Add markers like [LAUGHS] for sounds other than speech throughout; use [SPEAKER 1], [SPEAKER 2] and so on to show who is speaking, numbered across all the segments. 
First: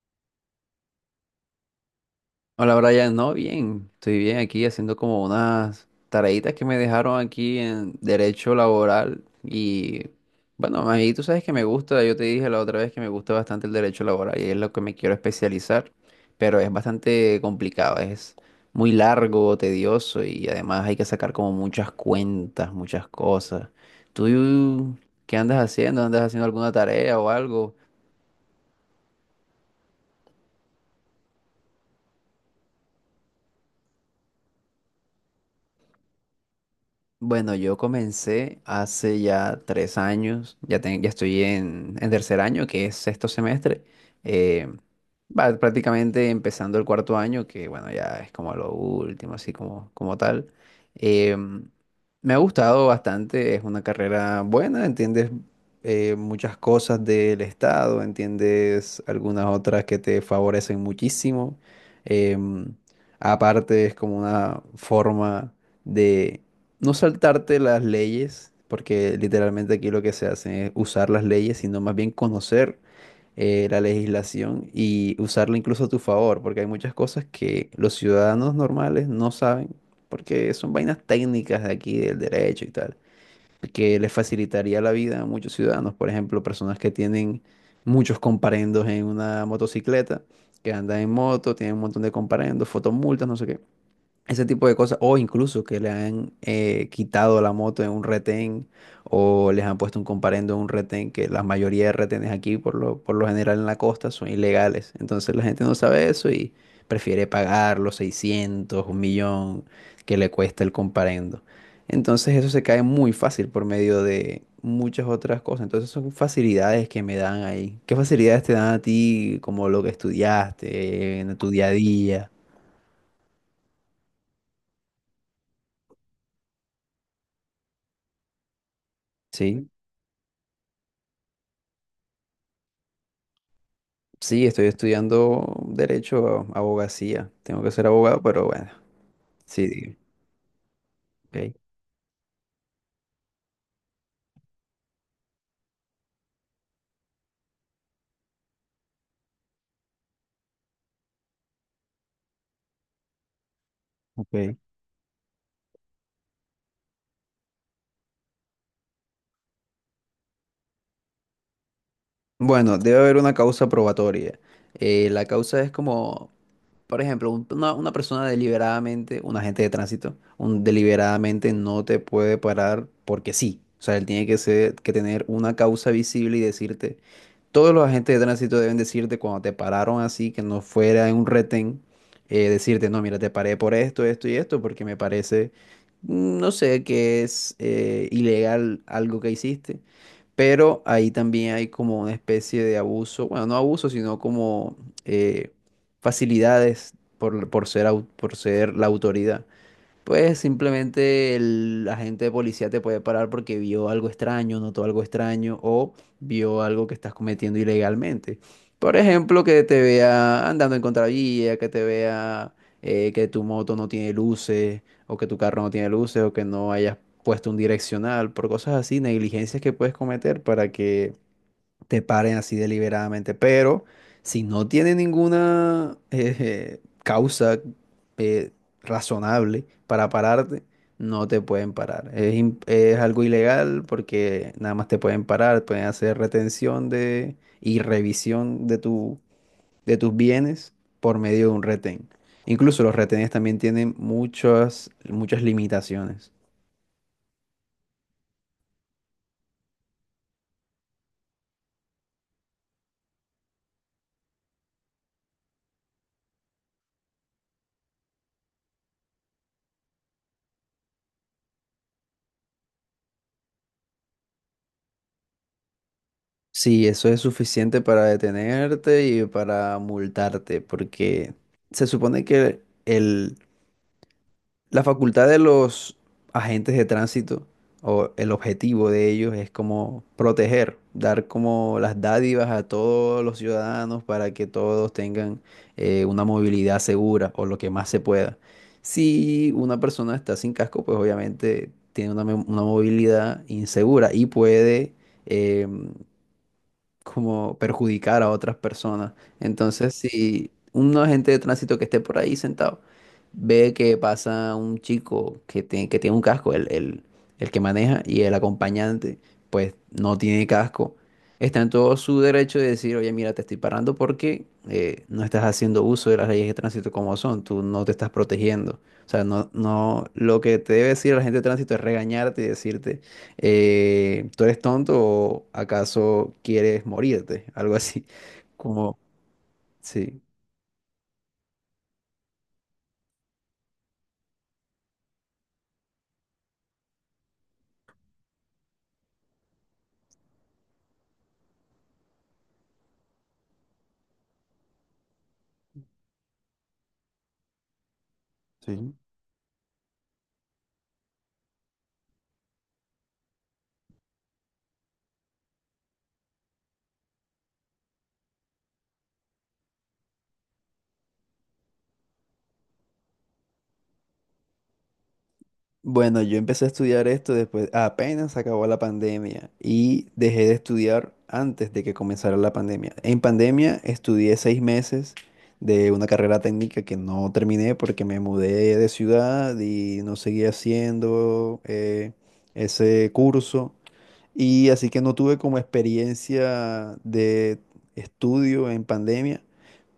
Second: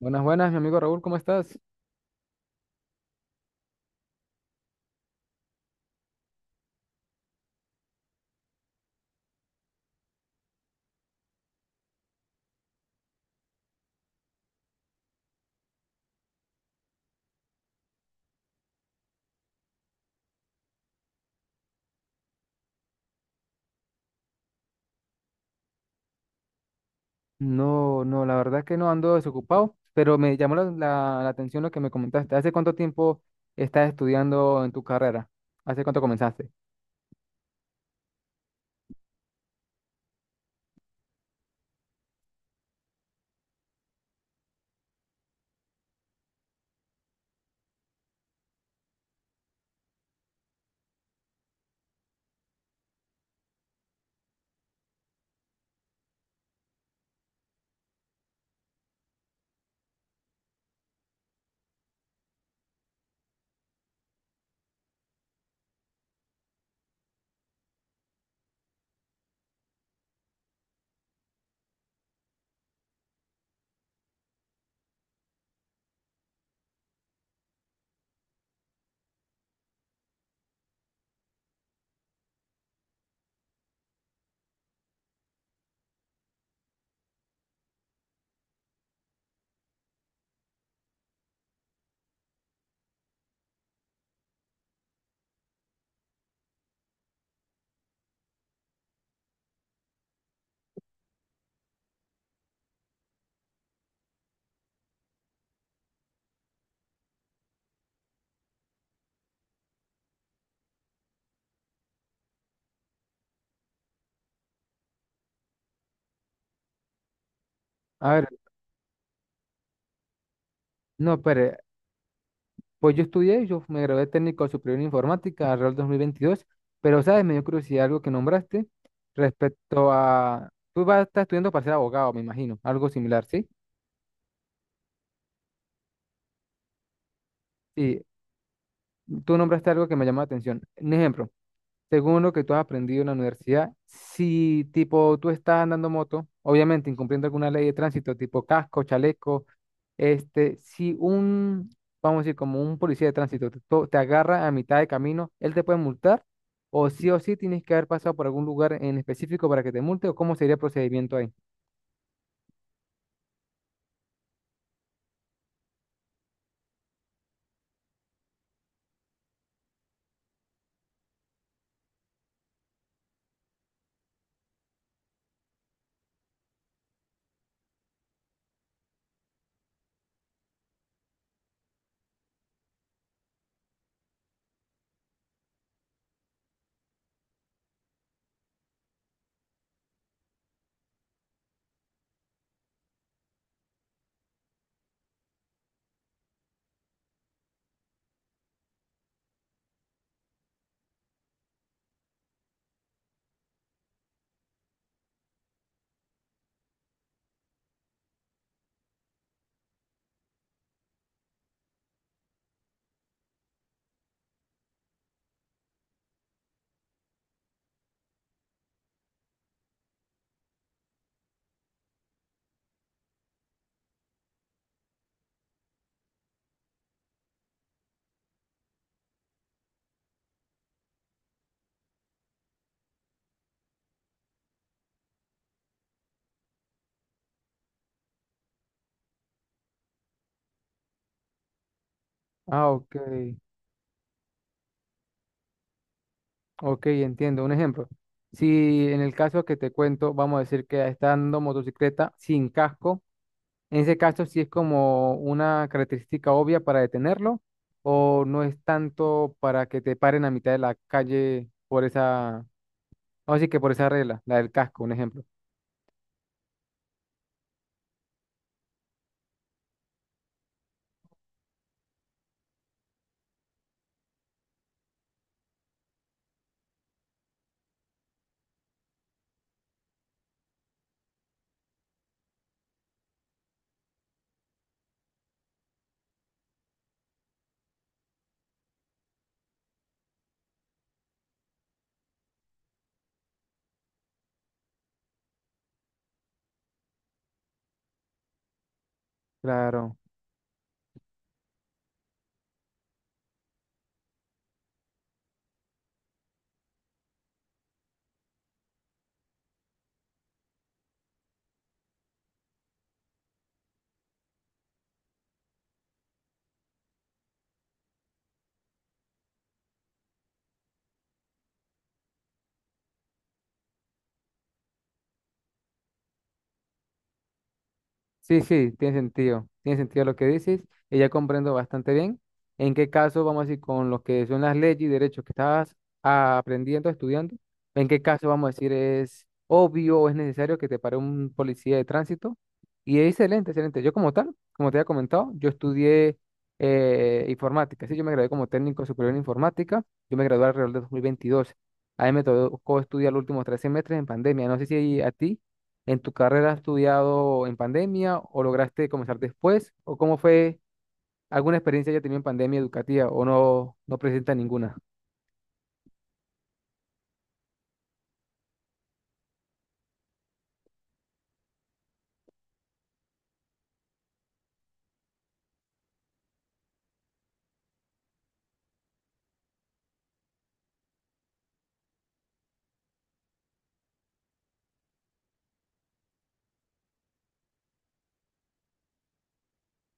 [SPEAKER 1] Buenas, buenas, mi amigo Raúl, ¿cómo estás?
[SPEAKER 2] Hola Brian, no, bien, estoy bien aquí haciendo como unas tareitas que me dejaron aquí en derecho laboral y bueno, ahí tú sabes que me gusta, yo te dije la otra vez que me gusta bastante el derecho laboral y es lo que me quiero especializar, pero es bastante complicado, es muy largo, tedioso y además hay que sacar como muchas cuentas, muchas cosas. ¿Tú qué andas haciendo? ¿Andas haciendo alguna tarea o algo?
[SPEAKER 1] No, no, la verdad que no ando desocupado, pero me llamó la atención lo que me comentaste. ¿Hace cuánto tiempo estás estudiando en tu carrera? ¿Hace cuánto comenzaste?
[SPEAKER 2] Bueno, yo comencé hace ya 3 años, ya, ya estoy en tercer año, que es 6.º semestre, eh, va prácticamente empezando el cuarto año, que bueno, ya es como lo último, así como, como tal. Em, Me ha gustado bastante, es una carrera buena, entiendes muchas cosas del estado, entiendes algunas otras que te favorecen muchísimo. Em, Aparte es como una forma de no saltarte las leyes, porque literalmente aquí lo que se hace es usar las leyes, sino más bien conocer la legislación y usarla incluso a tu favor, porque hay muchas cosas que los ciudadanos normales no saben, porque son vainas técnicas de aquí, del derecho y tal, que les facilitaría la vida a muchos ciudadanos, por ejemplo, personas que tienen muchos comparendos en una motocicleta, que andan en moto, tienen un montón de comparendos, fotomultas, no sé qué ese tipo de cosas, o incluso que le han quitado la moto en un retén o les han puesto un comparendo en un retén, que la mayoría de retenes aquí, por lo general en la costa, son ilegales. Entonces la gente no sabe eso y prefiere pagar los 600 un millón que le cuesta el comparendo. Entonces eso se cae muy fácil por medio de muchas otras cosas. Entonces son facilidades que me dan ahí. ¿Qué
[SPEAKER 1] A ver,
[SPEAKER 2] facilidades te dan a ti como lo que
[SPEAKER 1] no,
[SPEAKER 2] estudiaste en tu
[SPEAKER 1] pero
[SPEAKER 2] día a día?
[SPEAKER 1] pues yo me gradué de técnico superior en informática alrededor del 2022, pero sabes, me dio curiosidad algo que nombraste
[SPEAKER 2] ¿Sí?
[SPEAKER 1] respecto a... Tú vas a estar estudiando para ser abogado, me imagino, algo similar, ¿sí?
[SPEAKER 2] Sí, estoy estudiando derecho, abogacía. Tengo que ser
[SPEAKER 1] Sí,
[SPEAKER 2] abogado, pero bueno,
[SPEAKER 1] tú nombraste algo que
[SPEAKER 2] sí,
[SPEAKER 1] me llamó la atención. Un ejemplo.
[SPEAKER 2] ok.
[SPEAKER 1] Según lo que tú has aprendido en la universidad, si tipo tú estás andando moto, obviamente incumpliendo alguna ley de tránsito, tipo casco, chaleco, este, si un, vamos a decir, como un policía de tránsito te agarra a
[SPEAKER 2] Ok.
[SPEAKER 1] mitad de camino, ¿él te puede multar? O sí tienes que haber pasado por algún lugar en específico para que te multe? ¿O cómo sería el procedimiento ahí?
[SPEAKER 2] Bueno, debe haber una causa probatoria. La causa es como, por ejemplo, una persona deliberadamente, un agente de tránsito, un, deliberadamente no te puede parar porque sí. O sea, él tiene que ser, que tener una causa visible y decirte, todos los agentes de tránsito deben decirte cuando te pararon así, que no fuera en un retén, decirte, no, mira, te paré por esto, esto y esto, porque me parece, mm, no sé, que es ilegal algo que hiciste. Pero ahí también hay como una especie de abuso, bueno, no abuso, sino como eh, facilidades por ser, por ser la autoridad. Pues simplemente el agente de policía te puede parar porque vio algo extraño, notó algo extraño o vio algo que estás cometiendo ilegalmente. Por ejemplo, que te vea andando en contravía, que te vea que tu moto no tiene luces o que tu carro no tiene luces o que no hayas puesto un direccional, por cosas así, negligencias que puedes cometer para que te paren así deliberadamente. Pero si no tiene ninguna [LAUGHS] causa eh, razonable para pararte, no te pueden parar. Es, es algo ilegal porque nada más te pueden parar, pueden hacer retención de, y revisión de tu, de tus bienes por medio de un retén.
[SPEAKER 1] Ah,
[SPEAKER 2] Incluso
[SPEAKER 1] ok,
[SPEAKER 2] los retenes también tienen muchas, muchas limitaciones.
[SPEAKER 1] ok, entiendo. Un ejemplo. Si en el caso que te cuento, vamos a decir que está andando motocicleta sin casco. En ese caso, si es como una característica obvia para detenerlo, o no es tanto para que te paren a mitad de la calle por esa, vamos a que por esa regla, la del casco, un ejemplo.
[SPEAKER 2] Sí, eso es suficiente para detenerte y para multarte, porque se supone que el, la facultad de los agentes de tránsito o el objetivo de ellos es como proteger, dar como las dádivas a todos los ciudadanos para que todos tengan una movilidad segura o lo que más se pueda. Si una persona está sin casco, pues obviamente tiene una, una movilidad insegura y puede... em, como perjudicar a otras personas. Entonces,
[SPEAKER 1] Claro.
[SPEAKER 2] si un agente de tránsito que esté por ahí sentado ve que pasa un chico que, que tiene un casco, el que maneja y el acompañante, pues no tiene casco, está en todo su derecho de decir, oye, mira, te estoy parando porque no estás haciendo uso de las leyes de tránsito como son, tú no te estás protegiendo. O sea, no, no, lo que te debe decir la gente de tránsito es regañarte y decirte, ¿tú eres tonto o acaso quieres morirte? [LAUGHS] Algo así,
[SPEAKER 1] Sí, sí, tiene
[SPEAKER 2] como,
[SPEAKER 1] sentido. Tiene sentido lo
[SPEAKER 2] sí.
[SPEAKER 1] que dices. Y ya comprendo bastante bien en qué caso, vamos a decir, con lo que son las leyes y derechos que estabas ah, aprendiendo, estudiando, en qué caso, vamos a decir, es obvio o es necesario que te pare un policía de tránsito. Y es excelente, excelente. Yo como tal, como te había comentado, yo estudié informática. Sí, yo me gradué como técnico
[SPEAKER 2] Sí.
[SPEAKER 1] superior en informática. Yo me gradué alrededor de 2022. A mí me tocó estudiar los últimos tres semestres en pandemia. No sé si a ti. ¿En tu carrera has estudiado en pandemia o lograste comenzar después? ¿O cómo fue alguna experiencia que tenido en pandemia educativa o no, no presenta ninguna?
[SPEAKER 2] Bueno, yo empecé a estudiar esto después, apenas acabó la pandemia y dejé de estudiar antes de que comenzara la pandemia. En pandemia estudié 6 meses de una carrera técnica que no terminé porque me mudé de ciudad y no seguí haciendo ese curso. Y así que no tuve como experiencia de estudio en pandemia,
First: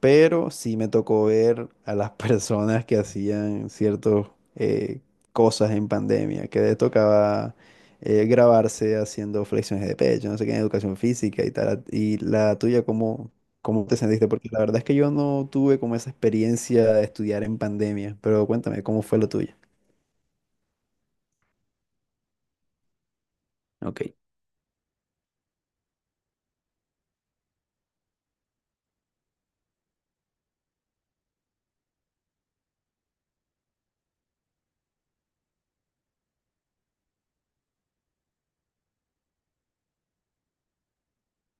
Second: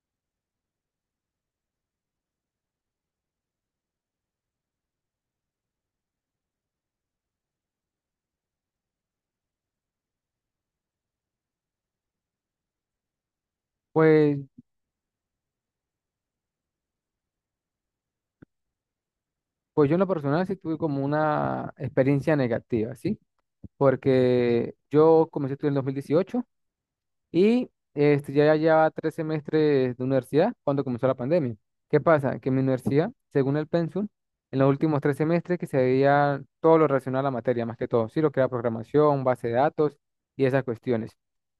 [SPEAKER 2] pero sí me tocó ver a las [LAUGHS] personas que hacían ciertas cosas en pandemia, que les tocaba grabarse haciendo flexiones de pecho, no sé qué, en educación física y tal. Y la tuya, ¿cómo, cómo te sentiste?
[SPEAKER 1] Pues,
[SPEAKER 2] Porque la verdad es que yo no tuve como esa experiencia de estudiar en pandemia, pero cuéntame, ¿cómo fue lo tuya?
[SPEAKER 1] pues, yo en lo personal sí tuve como una experiencia negativa, ¿sí?
[SPEAKER 2] Ok,
[SPEAKER 1] Porque yo comencé a estudiar en 2018. Y este, ya llevaba tres semestres de universidad cuando comenzó la pandemia. ¿Qué pasa? Que en mi universidad, según el pensum, en los últimos tres semestres que se veía todo lo relacionado a la materia, más que todo, sí, lo que era programación, base de datos y esas cuestiones.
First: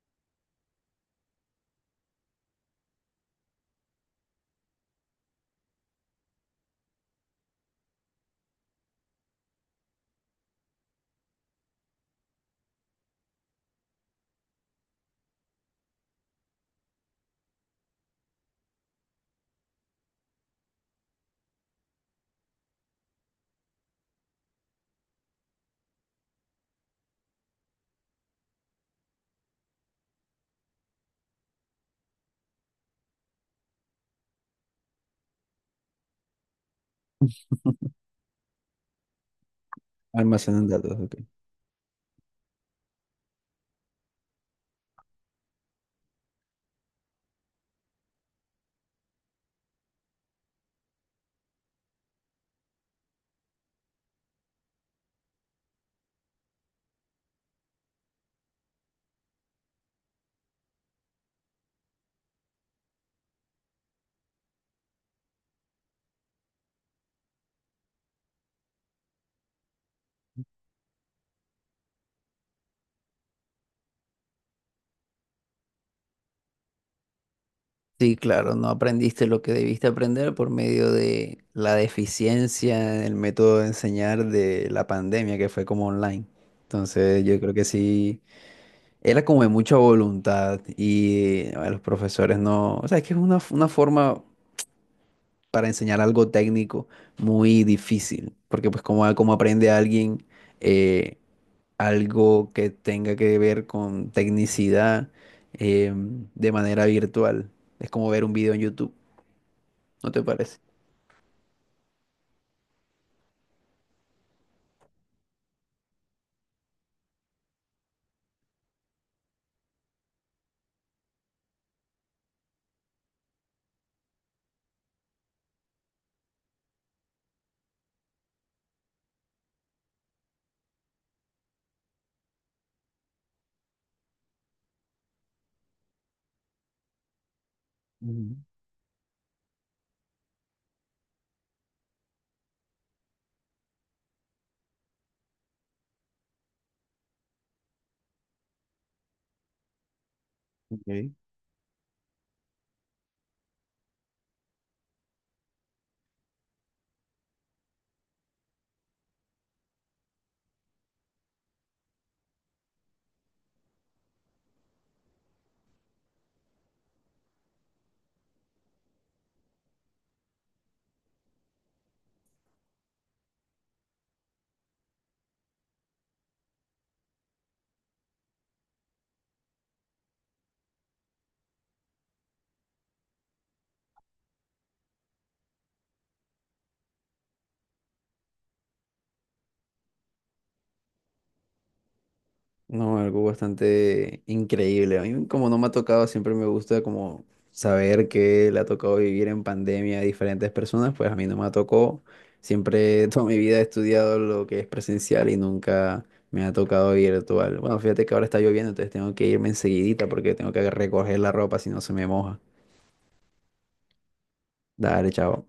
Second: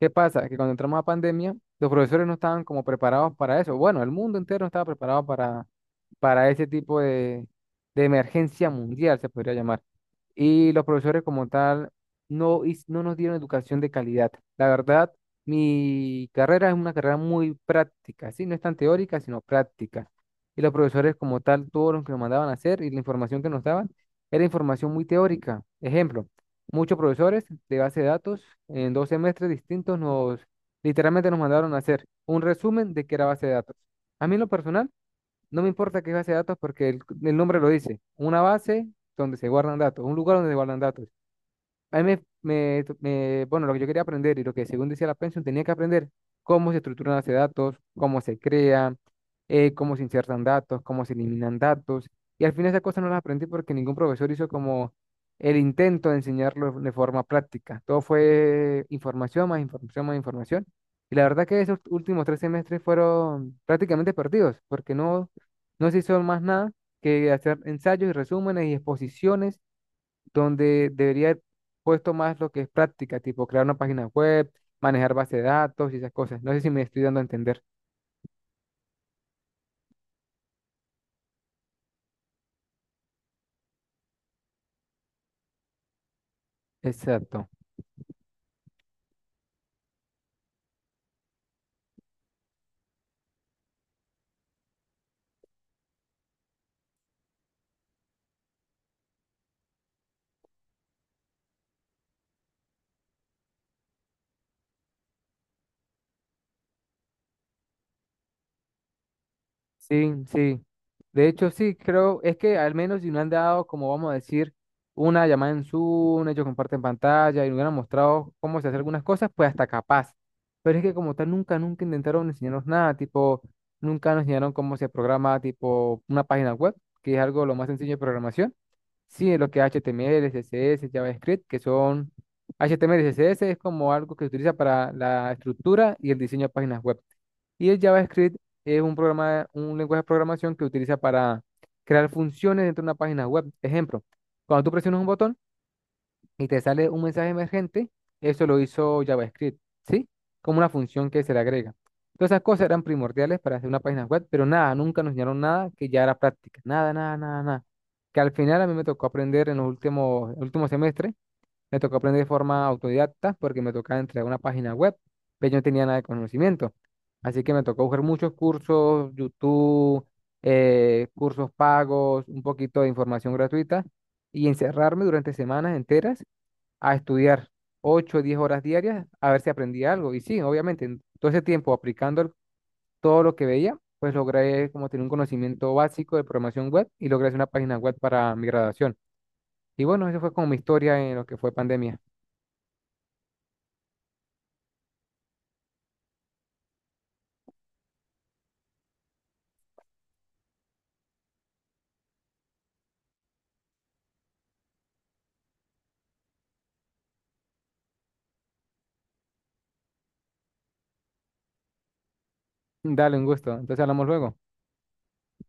[SPEAKER 1] ¿Qué pasa? Que cuando entramos a pandemia, los profesores no estaban como preparados para eso. Bueno, el mundo entero no estaba preparado para ese tipo de emergencia mundial, se podría llamar. Y los profesores como tal no, no nos dieron educación de calidad. La verdad, mi carrera es una carrera muy práctica, ¿sí? No es tan teórica, sino práctica. Y los profesores como tal, todo lo que nos mandaban a hacer y la información que nos daban era información muy teórica. Ejemplo, muchos profesores de base de datos en dos semestres distintos nos literalmente nos mandaron a hacer un resumen de qué era base de datos. A mí en lo personal no me importa qué es base de datos porque el nombre lo
[SPEAKER 2] [LAUGHS]
[SPEAKER 1] dice, una base donde se guardan datos, un lugar donde se
[SPEAKER 2] almacenan
[SPEAKER 1] guardan
[SPEAKER 2] datos,
[SPEAKER 1] datos.
[SPEAKER 2] ok.
[SPEAKER 1] A mí me, bueno, lo que yo quería aprender y lo que según decía la pensión, tenía que aprender cómo se estructuran los datos, cómo se crean, cómo se insertan datos, cómo se eliminan datos. Y al final esas cosas no las aprendí porque ningún profesor hizo como el intento de enseñarlo de forma práctica. Todo fue información, más información, más información. Y la verdad que esos últimos tres semestres fueron prácticamente perdidos porque no, no se hizo más nada que hacer ensayos y resúmenes y exposiciones donde debería haber puesto más lo que es práctica, tipo crear una página web, manejar base de datos y esas cosas. No sé si me estoy dando a entender.
[SPEAKER 2] Sí, claro, no aprendiste lo que debiste aprender por medio de la deficiencia en el método de enseñar de la pandemia que fue como online. Entonces, yo
[SPEAKER 1] Exacto.
[SPEAKER 2] creo que sí, era como de mucha voluntad y a los profesores no, o sea, es que es una forma para enseñar algo técnico muy difícil, porque pues como, ah, como aprende alguien eh, algo que tenga que ver con tecnicidad de manera virtual, es como ver un video en YouTube.
[SPEAKER 1] Sí,
[SPEAKER 2] ¿No te parece?
[SPEAKER 1] sí. De hecho, sí, creo, es que al menos si no han dado, como vamos a decir, una llamada en Zoom, ellos comparten pantalla y nos han mostrado cómo se hace algunas cosas, pues hasta capaz. Pero es que como tal, nunca, nunca intentaron enseñarnos nada, tipo, nunca nos enseñaron cómo se programa, tipo, una página web, que es algo lo más sencillo de programación. Sí, lo que es HTML, CSS, JavaScript, que son HTML y CSS, es como algo que se utiliza para la estructura y el diseño de páginas web. Y el JavaScript
[SPEAKER 2] Ujú,
[SPEAKER 1] es un programa, un lenguaje de programación que utiliza para crear funciones dentro de una página web. Ejemplo, cuando tú presionas un botón y te sale un mensaje emergente, eso lo hizo JavaScript, ¿sí? Como una
[SPEAKER 2] ok.
[SPEAKER 1] función que se le agrega. Todas esas cosas eran primordiales para hacer una página web, pero nada, nunca nos enseñaron nada que ya era práctica. Nada, nada, nada, nada. Que al final a mí me tocó aprender en los últimos, últimos semestres me tocó aprender de forma autodidacta porque me tocaba entrar a una página web, pero yo no tenía nada de conocimiento. Así que me tocó buscar muchos cursos, YouTube, cursos pagos, un poquito de información gratuita y encerrarme durante semanas enteras a estudiar ocho o 10 horas diarias a ver si aprendí algo. Y sí, obviamente, en todo ese tiempo aplicando todo lo que veía, pues logré como tener un conocimiento básico de programación web y logré hacer una página web para mi graduación. Y bueno, eso fue como mi historia en lo que fue pandemia.
[SPEAKER 2] No, algo bastante increíble. A mí como no me ha tocado, siempre me gusta como saber que le ha tocado vivir en pandemia a diferentes personas, pues a mí no me tocó. Siempre [LAUGHS] toda mi vida he estudiado lo que es presencial y nunca me ha tocado virtual. Bueno, fíjate que ahora está lloviendo, entonces tengo que irme enseguidita porque tengo que recoger la ropa si no se me moja.
[SPEAKER 1] Dale, un gusto. Entonces hablamos luego.
[SPEAKER 2] Dale, chao.